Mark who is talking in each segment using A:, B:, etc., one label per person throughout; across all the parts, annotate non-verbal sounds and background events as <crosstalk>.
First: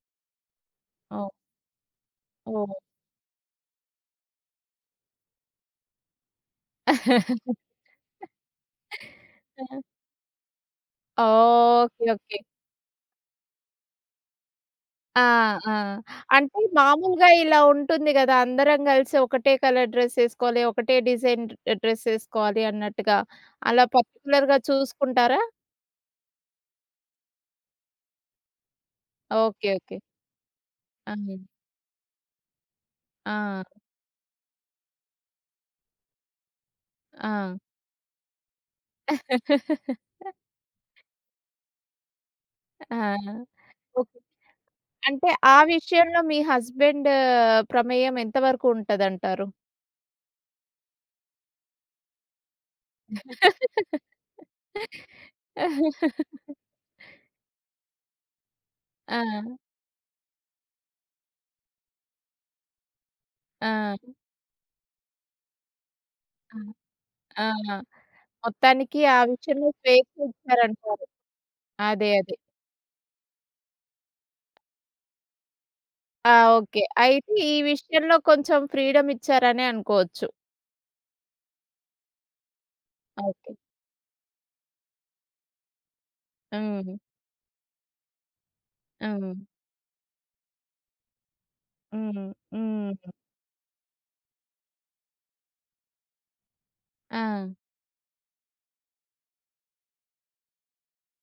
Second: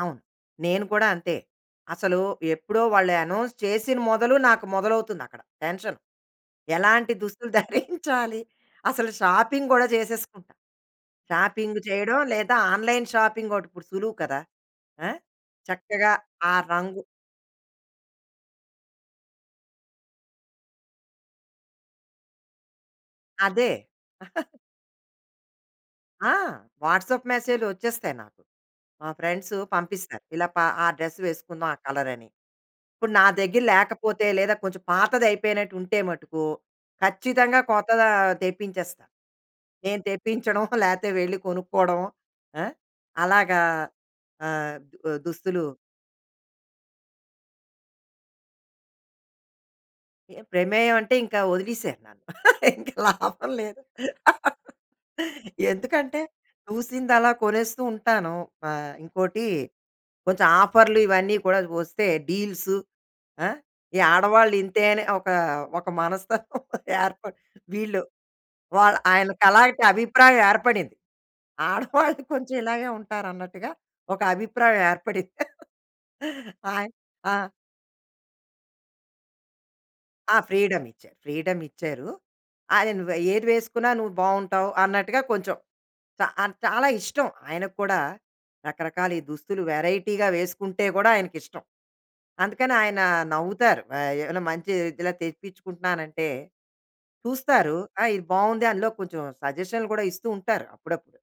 A: అవును. నేను కూడా
B: అవును.
A: అంతే. అసలు
B: ఓహో!
A: ఎప్పుడో వాళ్ళు అనౌన్స్ చేసిన మొదలు నాకు మొదలవుతుంది అక్కడ టెన్షను. ఎలాంటి దుస్తులు <chuckles> ధరించాలి. అసలు షాపింగ్
B: <laughs>
A: గూడా చేసేసుకుంటా. Shopping
B: oh! ఓకే,
A: చేయడం
B: ఓకే.
A: లేదా ఆన్‌లైన్ షాపింగొకటి ఇప్పుడు సులువు కదా! ఆ!
B: ఆ! ఆ!
A: చక్కగా ఆ
B: అంటే
A: రంగు
B: మామూలుగా ఇలా ఉంటుంది గదా అందరం గలిసి ఒకటే కలర్ డ్రెసేసుకోవాలి. ఒకటే డిజైన్ డ్రెసేసుకోవాలి అన్నట్టుగా.
A: అదే.
B: అలా
A: <chuckles>
B: పర్టిక్యులర్‌గా చూసుకుంటారా?
A: ఆ! వాట్సాప్ మెసేజ్‌లు వచ్చేస్తాయి నాకు. మా ఫ్రెండ్సు
B: ఓకే, ఓకే.
A: పంపిస్తారు. ఇలా ప ఆ డ్రెసు
B: అన్ని.
A: వేసుకుందాం ఆ కలర‌ని. ఇప్పుడు నా
B: ఆ!
A: దగ్గర లేకపోతే లేదా కొంచెం పాతదయిపోయినట్టు ఉంటే మటుకు
B: ఆ!
A: ఖచ్చితంగా కొత్తదా తెప్పించేస్తా. నేను
B: <laughs>
A: తెప్పించడం <chuckles> లేతే వెళ్లి కొనుక్కోవడం, ఆ!
B: ఆ!
A: అలాగా
B: ఓకే.
A: ఆహ్, బ
B: అంటే ఆ
A: దుస్తులు
B: విషయంలో మీ హస్బాండ్ ప్రమేయం ఎంత వరకుంటదంటారు?
A: ప్రమేయం అంటే ఇంకా వదిలేసారు నన్ను. ఇంకా లాభం లేదు. ఎందుకంటే
B: <laughs>
A: చూసిందలా కొనేస్తూ ఉంటాను. ఆ ఇంకోటి
B: ఆ!
A: కొంచెం ఆఫర్లు ఇవన్నీ కూడా వస్తే డీల్సు ఆహ్,
B: ఆ!
A: ఈ ఆడవాళ్ళు ఇంతే అని ఒక ఒక మనస్తత్వం
B: ఆహ్.
A: ఏర్పడి
B: ఆ
A: వీళ్ళు వాల
B: మొత్తానికి ఆ
A: ఆయనకి
B: విషయంలో
A: అలాంటి అభిప్రాయం ఏర్పడింది.
B: స్వేచ్చిచ్చారంటారు. అదే,
A: ఆడవాళ్ళు <chuckles>
B: అదే.
A: కొంచెం ఇలాగే ఉంటారన్నట్టుగా ఒక అభిప్రాయం ఏర్పడింది. <chuckles>
B: ఆ! ఓకే.
A: ఆయన
B: అయితే
A: ఆ!
B: ఈ విషయంలో కొంచెం ఫ్రీడమిచ్చారనే అనుకోవచ్చు.
A: ఆ ఫ్రీడమిచ్చారు. ఫ్రీడమిచ్చారు. అదె "ను ఏది
B: ఓకే.
A: వేసుకున్నా నువ్వు బావుంటావు" అన్నట్టుగా కొంచెం చ ఆ చాలా
B: అవును.
A: ఇష్టం ఆయనక్కూడా రకరకాల ఈ
B: అవును.
A: దుస్తులు వేరైటీగా వేసుకుంటే కూడా ఆయనకిష్టం.
B: హ్మ్.
A: అందుకని ఆయన
B: హ్మ్.
A: నవ్వుతారు. ఆ ఏమైనా మంచి ఇలా తెప్పించుకుంటున్నానంటే
B: ఆ!
A: చూస్తారు "ఆ! ఇది బావుంది." అందులో కొంచెం సజెషన్లు కూడా ఇస్తూ ఉంటారు అప్పుడప్పుడు.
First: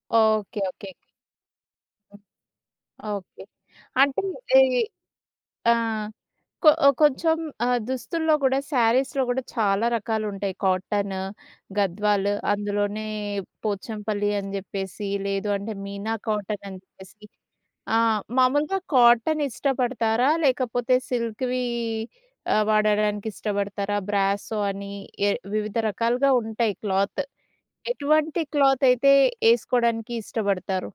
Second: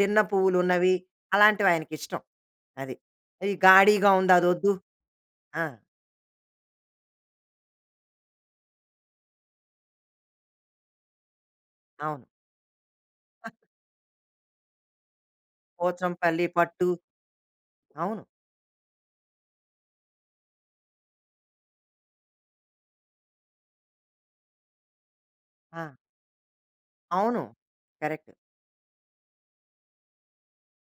A: చిన్న
B: ఓకే, ఓకేకే.
A: పువ్వులున్నవి అలాంటివి ఆయనకిష్టం. అది.
B: ఓకే.
A: "ఇది గాడీగా
B: అంటే
A: ఉంది.
B: ఈ
A: అదొద్దు." ఆ!
B: ఆ! కొ కొంచెం ఆహ్, దుస్తుల్లో కూడా శారీస్‌లో కూడా చాలా రకాలుంటాయి 'కాటను,'
A: అవును.
B: 'గద్వాలు.' అందులోనే 'పోచంపల్లి' అని జెప్పేసి లేదు అంటే 'మీనా
A: 'పోచంపల్లి
B: కాటనని'
A: పట్టు.'
B: జెప్పేసి. ఆ
A: అవును.
B: మామూలుగా కాటన్ ఇష్టపడతారా? లేకపోతే సిల్క్‌వి ఆహ్, వాడడానికి ఇష్టపడతారా? 'బ్రాసో' అని ఏ వివిధ
A: ఆ!
B: రకాలుగా ఉంటాయి క్లాత్.
A: అవును కరెక్టు.
B: ఎటువంటి క్లాతైతే ఏసుకోడానికి ఇష్టపడతారు?